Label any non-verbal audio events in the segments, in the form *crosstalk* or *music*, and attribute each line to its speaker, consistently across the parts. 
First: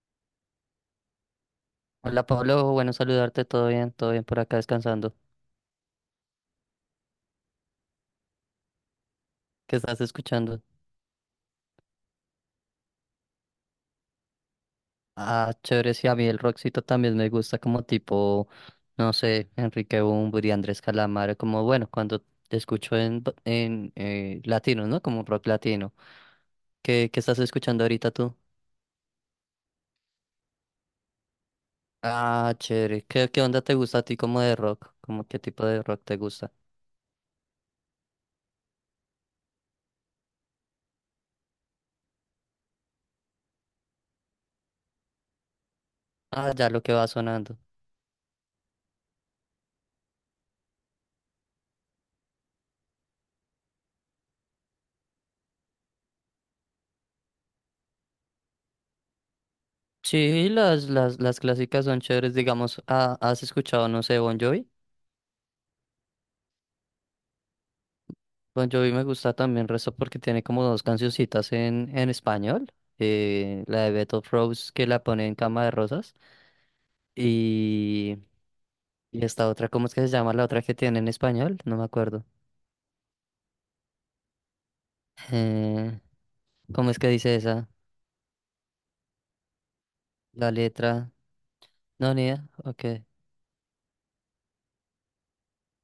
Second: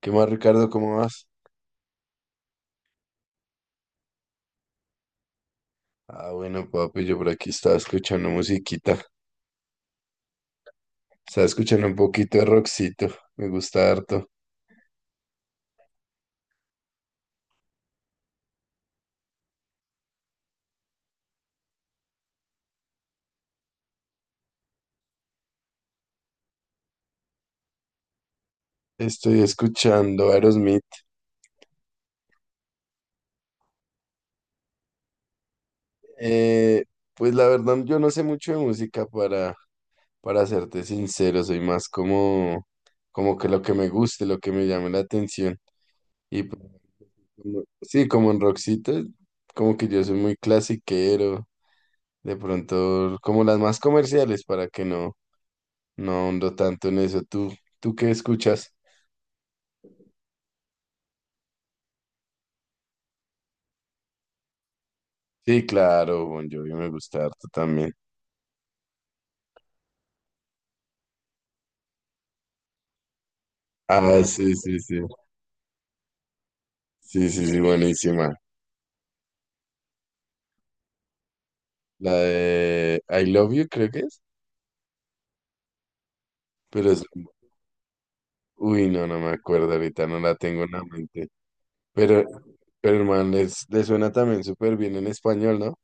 Speaker 1: ¿Qué más, Ricardo? ¿Cómo vas?
Speaker 2: Hola Pablo, bueno saludarte, todo bien por acá descansando.
Speaker 1: Ah, bueno, papi, yo por aquí estaba escuchando musiquita.
Speaker 2: ¿Qué estás escuchando?
Speaker 1: Estaba escuchando un poquito de rockcito. Me gusta harto.
Speaker 2: Ah, chévere, sí, a mí el rockcito también me gusta como tipo, no sé, Enrique Bunbury, Andrés Calamaro, como bueno, cuando te escucho en, en latino, ¿no? Como rock latino. ¿Qué estás escuchando ahorita tú?
Speaker 1: Estoy escuchando Aerosmith.
Speaker 2: Ah, chévere, ¿qué onda te gusta a ti como de rock? ¿Cómo qué tipo de rock te gusta?
Speaker 1: Eh, pues la verdad, yo no sé mucho de música para serte sincero. Soy más como, como que lo que me guste, lo que me llame la atención. Y
Speaker 2: Ah,
Speaker 1: pues,
Speaker 2: ya lo que va sonando.
Speaker 1: Sí, como en Roxita, como que yo soy muy clasiquero, de pronto como las más comerciales para que no, no ahondo tanto en eso. ¿Tú qué escuchas?
Speaker 2: Sí, las clásicas son chéveres, digamos, ah, ¿has escuchado, no sé, Bon Jovi?
Speaker 1: Sí, claro, Bon Jovi me gusta harto también.
Speaker 2: Bon Jovi me gusta también resto porque tiene como dos cancioncitas en español. La de
Speaker 1: Ah,
Speaker 2: Beto
Speaker 1: sí,
Speaker 2: Rose
Speaker 1: sí,
Speaker 2: que
Speaker 1: sí,
Speaker 2: la pone en Cama de Rosas.
Speaker 1: sí, sí, sí,
Speaker 2: Y,
Speaker 1: buenísima.
Speaker 2: y esta otra, ¿cómo es que se llama la otra que tiene en español? No me
Speaker 1: La
Speaker 2: acuerdo.
Speaker 1: de I Love You creo que es,
Speaker 2: Eh, ¿Cómo
Speaker 1: pero
Speaker 2: es
Speaker 1: es,
Speaker 2: que dice esa?
Speaker 1: uy, no, no me acuerdo ahorita, no la
Speaker 2: La
Speaker 1: tengo en la
Speaker 2: letra.
Speaker 1: mente.
Speaker 2: No, ni
Speaker 1: Pero,
Speaker 2: idea. Ok.
Speaker 1: pero el man, les suena también súper bien en español, ¿no?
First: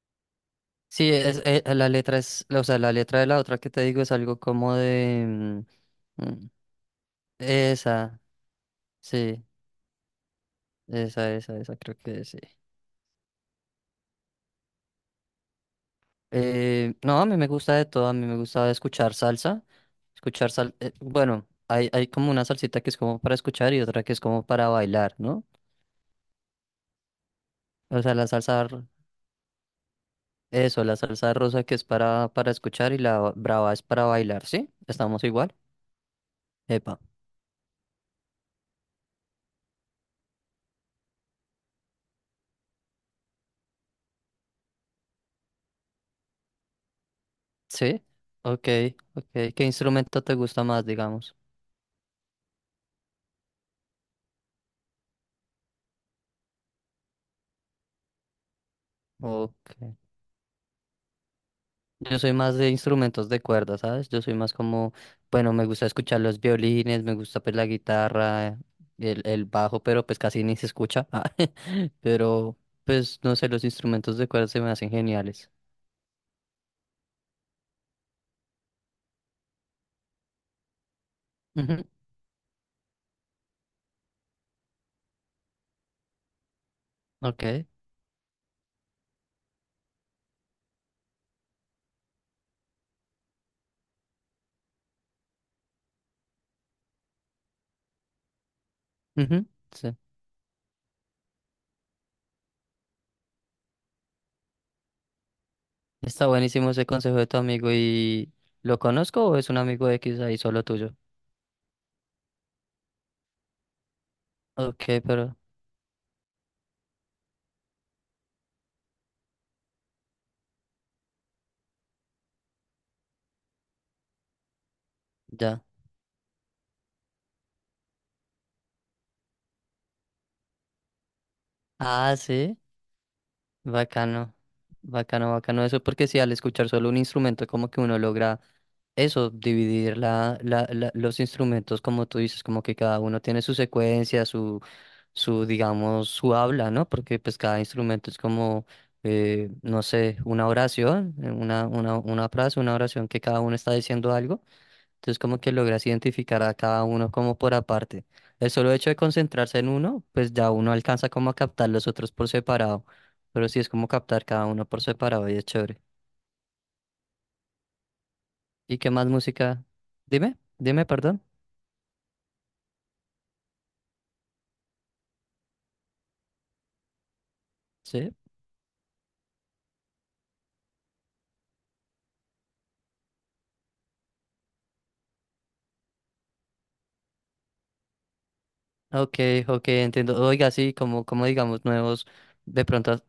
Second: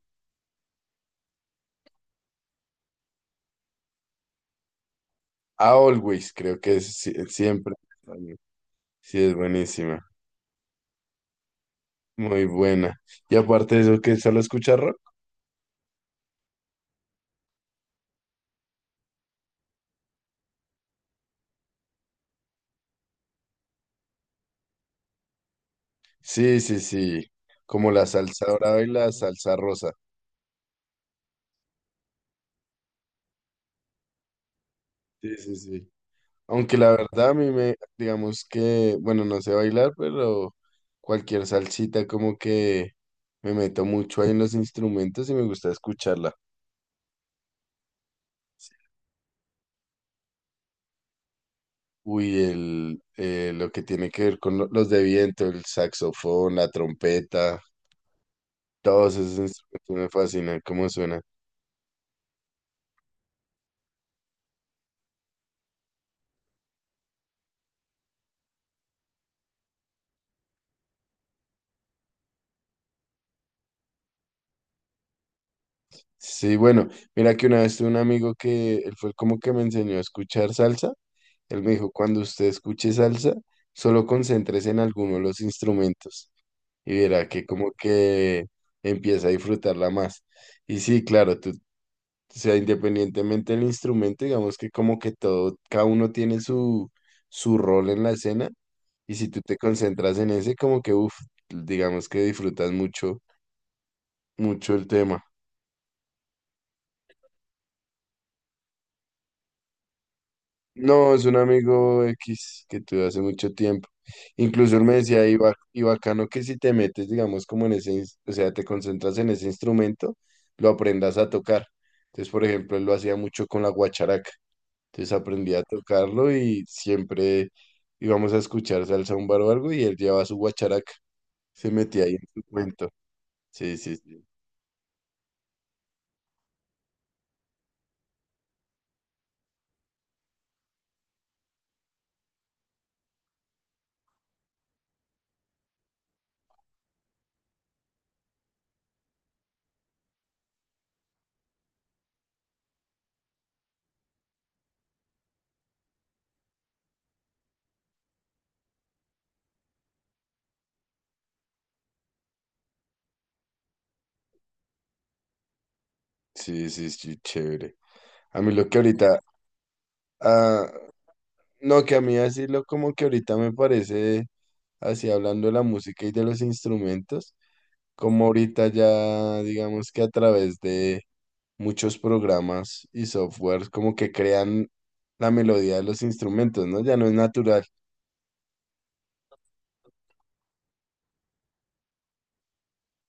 Speaker 2: Sí, es, la letra es, o sea, la letra de la otra que te digo es algo como de...
Speaker 1: A
Speaker 2: mm,
Speaker 1: Always
Speaker 2: mm,
Speaker 1: creo que es siempre.
Speaker 2: esa,
Speaker 1: Sí, es
Speaker 2: sí,
Speaker 1: buenísima,
Speaker 2: esa creo que es.
Speaker 1: muy buena. Y aparte de eso, que solo escucha rock.
Speaker 2: No, a mí me gusta de todo, a mí me gusta escuchar salsa, bueno, hay como una salsita que es como para escuchar y otra que es como para bailar, ¿no?
Speaker 1: Sí, sí, sí, como
Speaker 2: O
Speaker 1: la
Speaker 2: sea,
Speaker 1: salsa dorada y la salsa rosa.
Speaker 2: eso, la salsa rosa que es para escuchar y la brava es para bailar, ¿sí? Estamos
Speaker 1: Sí, sí,
Speaker 2: igual.
Speaker 1: sí. Aunque la
Speaker 2: Epa,
Speaker 1: verdad a mí me, digamos que, bueno, no sé bailar, pero cualquier salsita como que me meto mucho ahí en los instrumentos y me gusta escucharla.
Speaker 2: ¿sí? Ok, ok. ¿Qué instrumento te gusta más, digamos?
Speaker 1: Uy, lo que tiene que ver con los de viento, el saxofón, la trompeta, todos esos
Speaker 2: Ok.
Speaker 1: instrumentos me fascinan, cómo suena.
Speaker 2: Yo soy más de instrumentos de cuerda, ¿sabes? Yo soy más como, bueno, me gusta escuchar los violines, me gusta pues la guitarra, el bajo, pero pues casi ni se escucha. *laughs* Ah, *laughs* Pero pues no sé, los instrumentos de cuerda se me hacen geniales.
Speaker 1: Sí, bueno, mira que una vez tuve un amigo que él fue como que me enseñó a escuchar salsa. Él me
Speaker 2: Ujú,
Speaker 1: dijo, cuando usted escuche salsa, solo concéntrese en alguno de los instrumentos y verá que
Speaker 2: ok,
Speaker 1: como que empieza a disfrutarla más. Y sí, claro, tú, o sea, independientemente del instrumento, digamos que como que todo, cada uno tiene su, su rol en la escena y si tú
Speaker 2: ujú,
Speaker 1: te
Speaker 2: sí.
Speaker 1: concentras en ese, como que, uff, digamos que disfrutas mucho, mucho el tema.
Speaker 2: Está buenísimo ese consejo de tu amigo y ¿lo conozco o es un amigo X ahí solo tuyo?
Speaker 1: No, es un amigo X que tuve hace mucho tiempo. Incluso él
Speaker 2: Ok,
Speaker 1: me decía,
Speaker 2: pero
Speaker 1: y bacano que si te metes, digamos, como en ese, o sea, te concentras en ese instrumento, lo aprendas a tocar. Entonces, por ejemplo, él lo hacía mucho con la guacharaca. Entonces aprendí
Speaker 2: ya.
Speaker 1: a tocarlo y siempre íbamos a escuchar salsa un bar o algo y él llevaba su guacharaca. Se metía ahí
Speaker 2: Ah,
Speaker 1: en su
Speaker 2: sí,
Speaker 1: cuento. Sí, sí, sí.
Speaker 2: bacano. Bacano, bacano eso, porque si al escuchar solo un instrumento como que uno logra eso, dividir la, los instrumentos, como tú dices, como que cada uno tiene su secuencia, su, digamos, su habla, ¿no? Porque pues cada instrumento es como, no sé, una oración, una frase, una oración que cada uno está diciendo algo. Entonces como que logras identificar a cada uno como por aparte. El solo hecho de concentrarse en uno, pues ya uno alcanza como a captar los otros por separado. Pero sí es como captar cada uno por separado y es chévere.
Speaker 1: Sí, sí, sí, chévere. A mí lo que
Speaker 2: ¿Y qué más
Speaker 1: ahorita,
Speaker 2: música? Dime,
Speaker 1: ah,
Speaker 2: dime, perdón.
Speaker 1: no, que a mí decirlo como que ahorita me parece, así hablando de la música y de los instrumentos,
Speaker 2: Sí.
Speaker 1: como ahorita ya digamos que a través de muchos programas y softwares como que crean la melodía de los instrumentos, ¿no? Ya no es natural.
Speaker 2: Ok, ok, entiendo. Oiga, sí, como, como digamos, nuevos, de pronto,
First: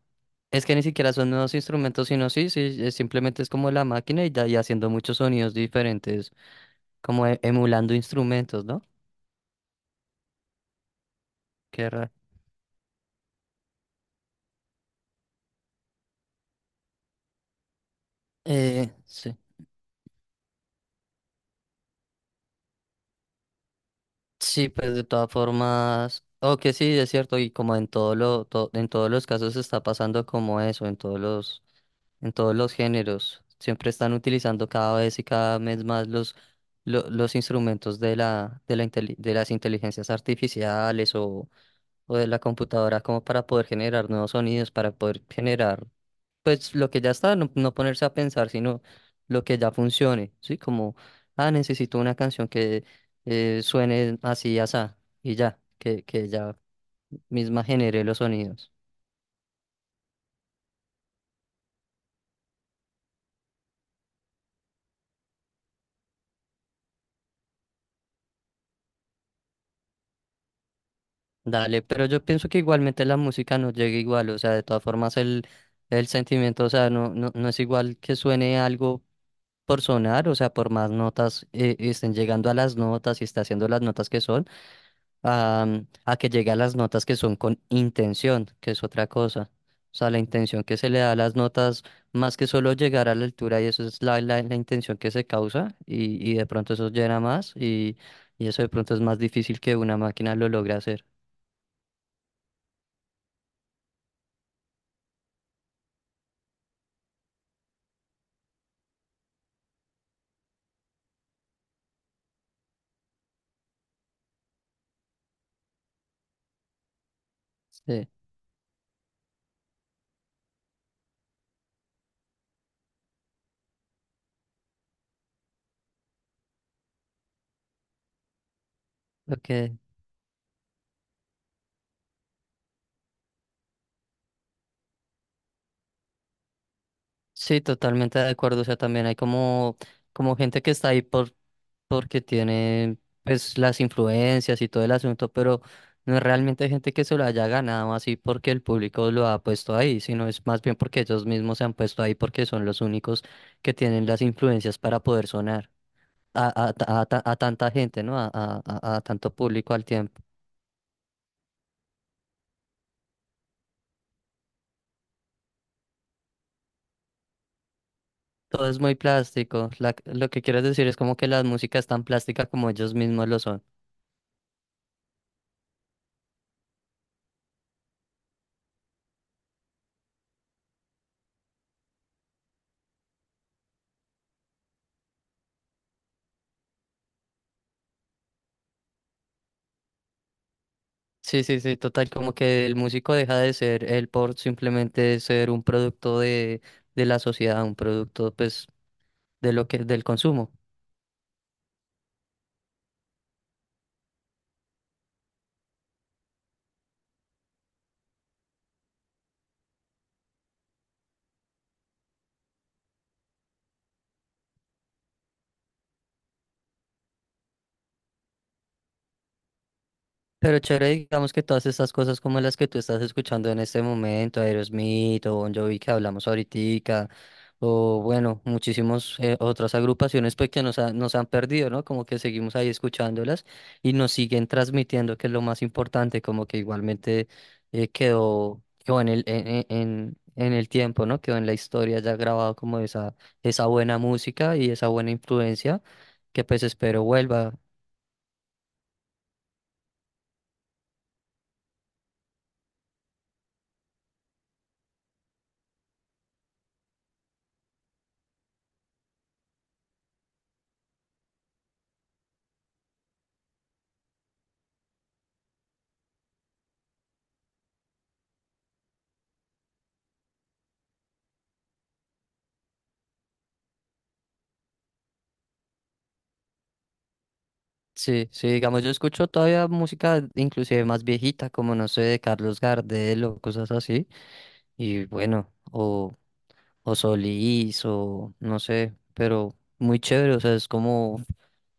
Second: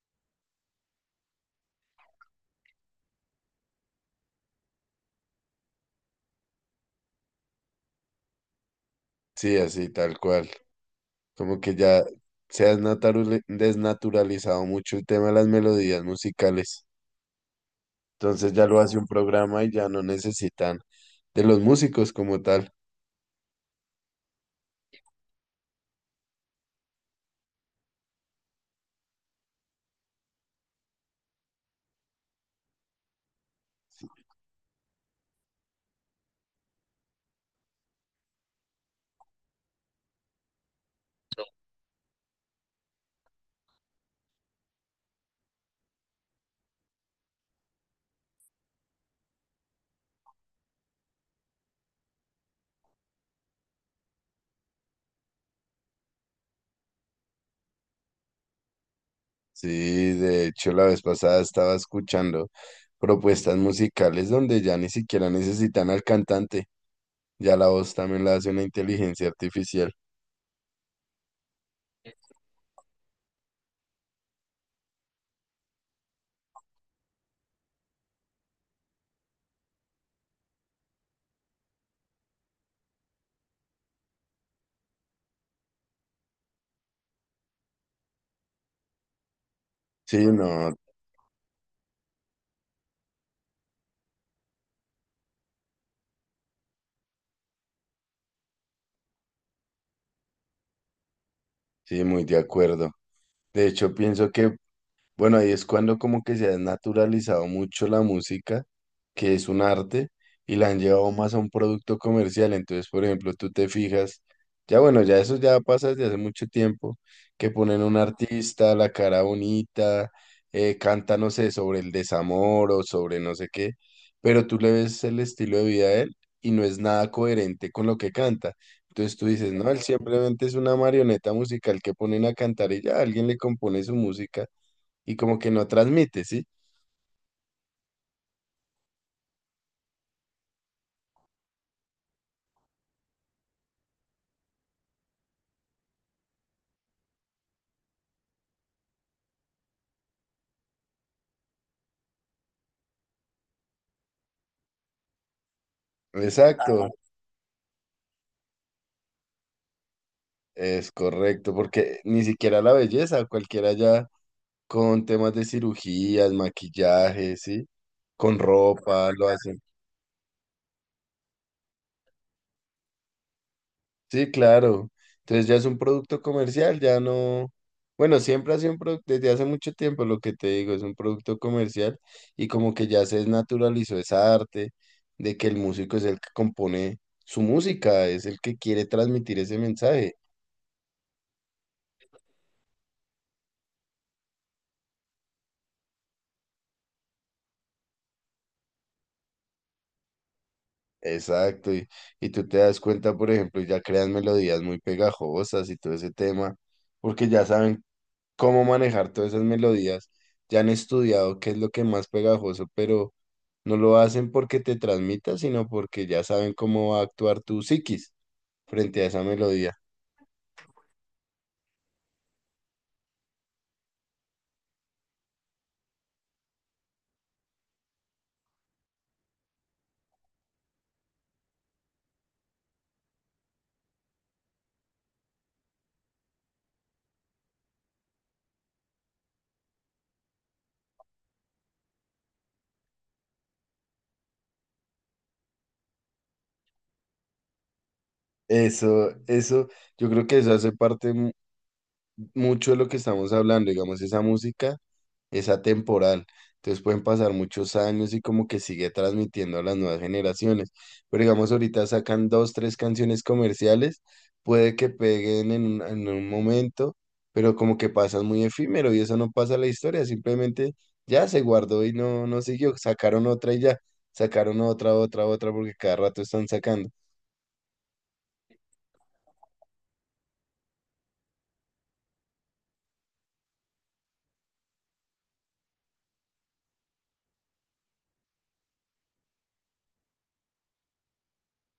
Speaker 2: es que ni siquiera son nuevos instrumentos, sino sí, sí, es simplemente es como la máquina y, y haciendo muchos sonidos diferentes, como emulando instrumentos, ¿no?
Speaker 1: Sí, así, tal cual. Como que
Speaker 2: Qué
Speaker 1: ya
Speaker 2: raro.
Speaker 1: desnaturalizado mucho el tema de las melodías musicales. Entonces ya lo hace un
Speaker 2: Sí.
Speaker 1: programa y ya no necesitan de los músicos como tal.
Speaker 2: Sí, pues de todas formas, o que sí, es cierto, y como en todo lo, en todos los casos está pasando como eso, en todos los géneros. Siempre están utilizando cada vez y cada mes más los, los instrumentos de la, de las inteligencias artificiales o de la computadora como para poder generar nuevos sonidos, para poder generar, pues lo que ya está, no, no ponerse a pensar, sino lo que ya funcione, ¿sí? Como, ah, necesito una canción que suene así y asá, y ya, que ya misma genere los sonidos.
Speaker 1: Sí, de hecho la vez pasada estaba escuchando propuestas musicales donde ya ni siquiera necesitan al cantante, ya la voz también la hace una inteligencia artificial.
Speaker 2: Dale, pero yo pienso que igualmente la música no llega igual, o sea, de todas formas el sentimiento, o sea, no, no, no es igual que suene algo por sonar, o sea, por más notas estén llegando a las notas y está haciendo las notas que son, a, a que llegue a las notas que son con intención, que es otra cosa. O sea, la
Speaker 1: Sí,
Speaker 2: intención
Speaker 1: no,
Speaker 2: que se le da a las notas, más que solo llegar a la altura, y eso es la, la intención que se causa, y de pronto eso llena más, y eso de pronto es más difícil que una máquina lo logre hacer.
Speaker 1: sí, muy de acuerdo. De hecho, pienso que bueno, ahí es cuando como que se ha naturalizado mucho la música, que es un arte, y la han llevado más a un producto comercial. Entonces, por ejemplo, tú te fijas, ya bueno, ya eso ya pasa desde hace mucho tiempo, que ponen un
Speaker 2: Sí.
Speaker 1: artista, la cara bonita, canta, no sé, sobre el desamor o sobre no sé qué, pero tú le ves el estilo de vida de él y no es nada coherente con lo que canta. Entonces tú dices, no,
Speaker 2: Okay.
Speaker 1: él simplemente es una marioneta musical que ponen a cantar y ya alguien le compone su música y como que no transmite, ¿sí?
Speaker 2: Sí, totalmente de acuerdo. O sea, también hay como, como gente que está ahí por, porque tiene pues las influencias y todo el asunto, pero no es realmente gente que se lo haya ganado así porque el público lo ha puesto ahí, sino es más bien porque ellos mismos se han puesto ahí porque son los únicos que tienen las influencias para poder sonar a,
Speaker 1: Exacto,
Speaker 2: a tanta gente, ¿no? A, a tanto público al tiempo.
Speaker 1: es correcto, porque ni siquiera la belleza, cualquiera ya con temas de cirugías, maquillaje, ¿sí? Con
Speaker 2: Todo es muy
Speaker 1: ropa, lo hacen.
Speaker 2: plástico. Lo que quieres decir es como que la música es tan plástica como ellos mismos lo son.
Speaker 1: Sí, claro. Entonces ya es un producto comercial, ya no... Bueno, siempre ha sido un producto, desde hace mucho tiempo lo que te digo, es un producto comercial y como que ya se desnaturalizó esa arte de que el músico es el que compone su música, es el que quiere transmitir ese mensaje.
Speaker 2: Sí, sí, sí, total, como que el músico deja de ser él por simplemente ser un producto de la sociedad, un producto pues de lo que, del consumo.
Speaker 1: Exacto, y tú te das cuenta, por ejemplo, y ya crean melodías muy pegajosas y todo ese tema, porque ya saben cómo manejar todas esas melodías, ya han estudiado qué es lo que más pegajoso, pero no lo hacen porque te transmita, sino porque ya saben cómo va a actuar tu psiquis frente a esa melodía.
Speaker 2: Pero chévere, digamos que todas estas cosas como las que tú estás escuchando en este momento, Aerosmith o Bon Jovi que hablamos ahorita, o bueno, muchísimas otras agrupaciones pues que nos, nos han perdido, ¿no? Como que seguimos ahí escuchándolas y nos siguen transmitiendo, que es lo más importante, como que igualmente quedó, quedó en el, en, en el tiempo, ¿no? Quedó en la historia ya grabado como esa buena música y esa buena influencia que pues espero vuelva.
Speaker 1: Eso, yo creo que eso hace parte, mucho de lo que estamos hablando, digamos, esa música es atemporal. Entonces pueden pasar muchos años y como que sigue transmitiendo a las nuevas generaciones. Pero digamos, ahorita sacan dos, tres canciones comerciales, puede que peguen en en un momento, pero como que pasan muy efímero y eso no pasa a la historia, simplemente ya se guardó y no, no siguió. Sacaron otra y ya, sacaron otra, otra, otra, porque cada rato están sacando.
Speaker 2: Sí, sí, digamos, yo escucho todavía música inclusive más viejita, como no sé, de Carlos Gardel o cosas así, y bueno, o Solís, o no sé, pero muy chévere, o sea,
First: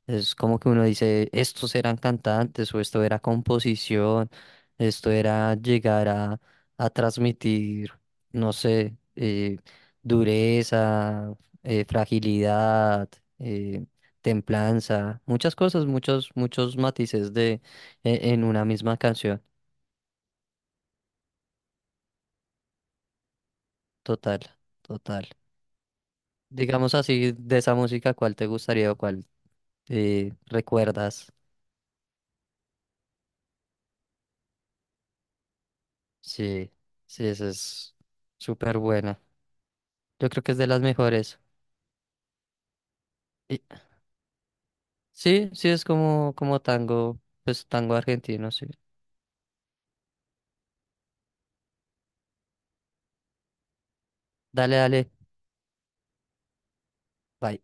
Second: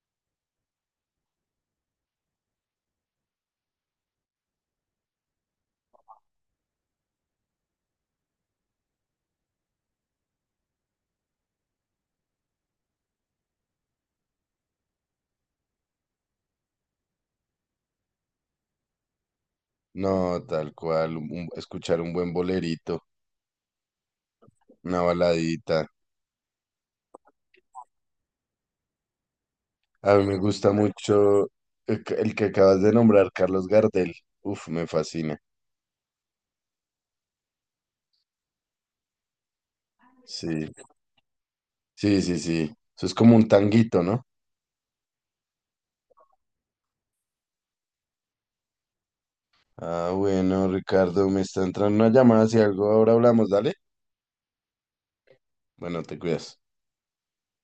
Speaker 2: es como que uno dice, estos eran cantantes o esto era composición, esto era llegar a transmitir, no sé, dureza, fragilidad, eh, templanza, muchas cosas, muchos, muchos matices de, en una misma canción.
Speaker 1: No, tal cual, escuchar un buen bolerito,
Speaker 2: Total,
Speaker 1: una
Speaker 2: total.
Speaker 1: baladita.
Speaker 2: Digamos así, de esa música, ¿cuál te gustaría o cuál
Speaker 1: A mí me gusta
Speaker 2: recuerdas?
Speaker 1: mucho el que acabas de nombrar, Carlos Gardel. Uf, me fascina.
Speaker 2: Sí, sí, esa es súper buena. Yo creo que es de
Speaker 1: Sí,
Speaker 2: las mejores.
Speaker 1: sí, sí, sí. Eso es como un
Speaker 2: Y-
Speaker 1: tanguito, ¿no?
Speaker 2: sí, sí, es como, como tango, pues tango argentino, sí.
Speaker 1: Ah, bueno, Ricardo, me está entrando una llamada. Si algo ahora hablamos, dale.
Speaker 2: Dale, dale.
Speaker 1: Bueno, te cuidas.
Speaker 2: Bye.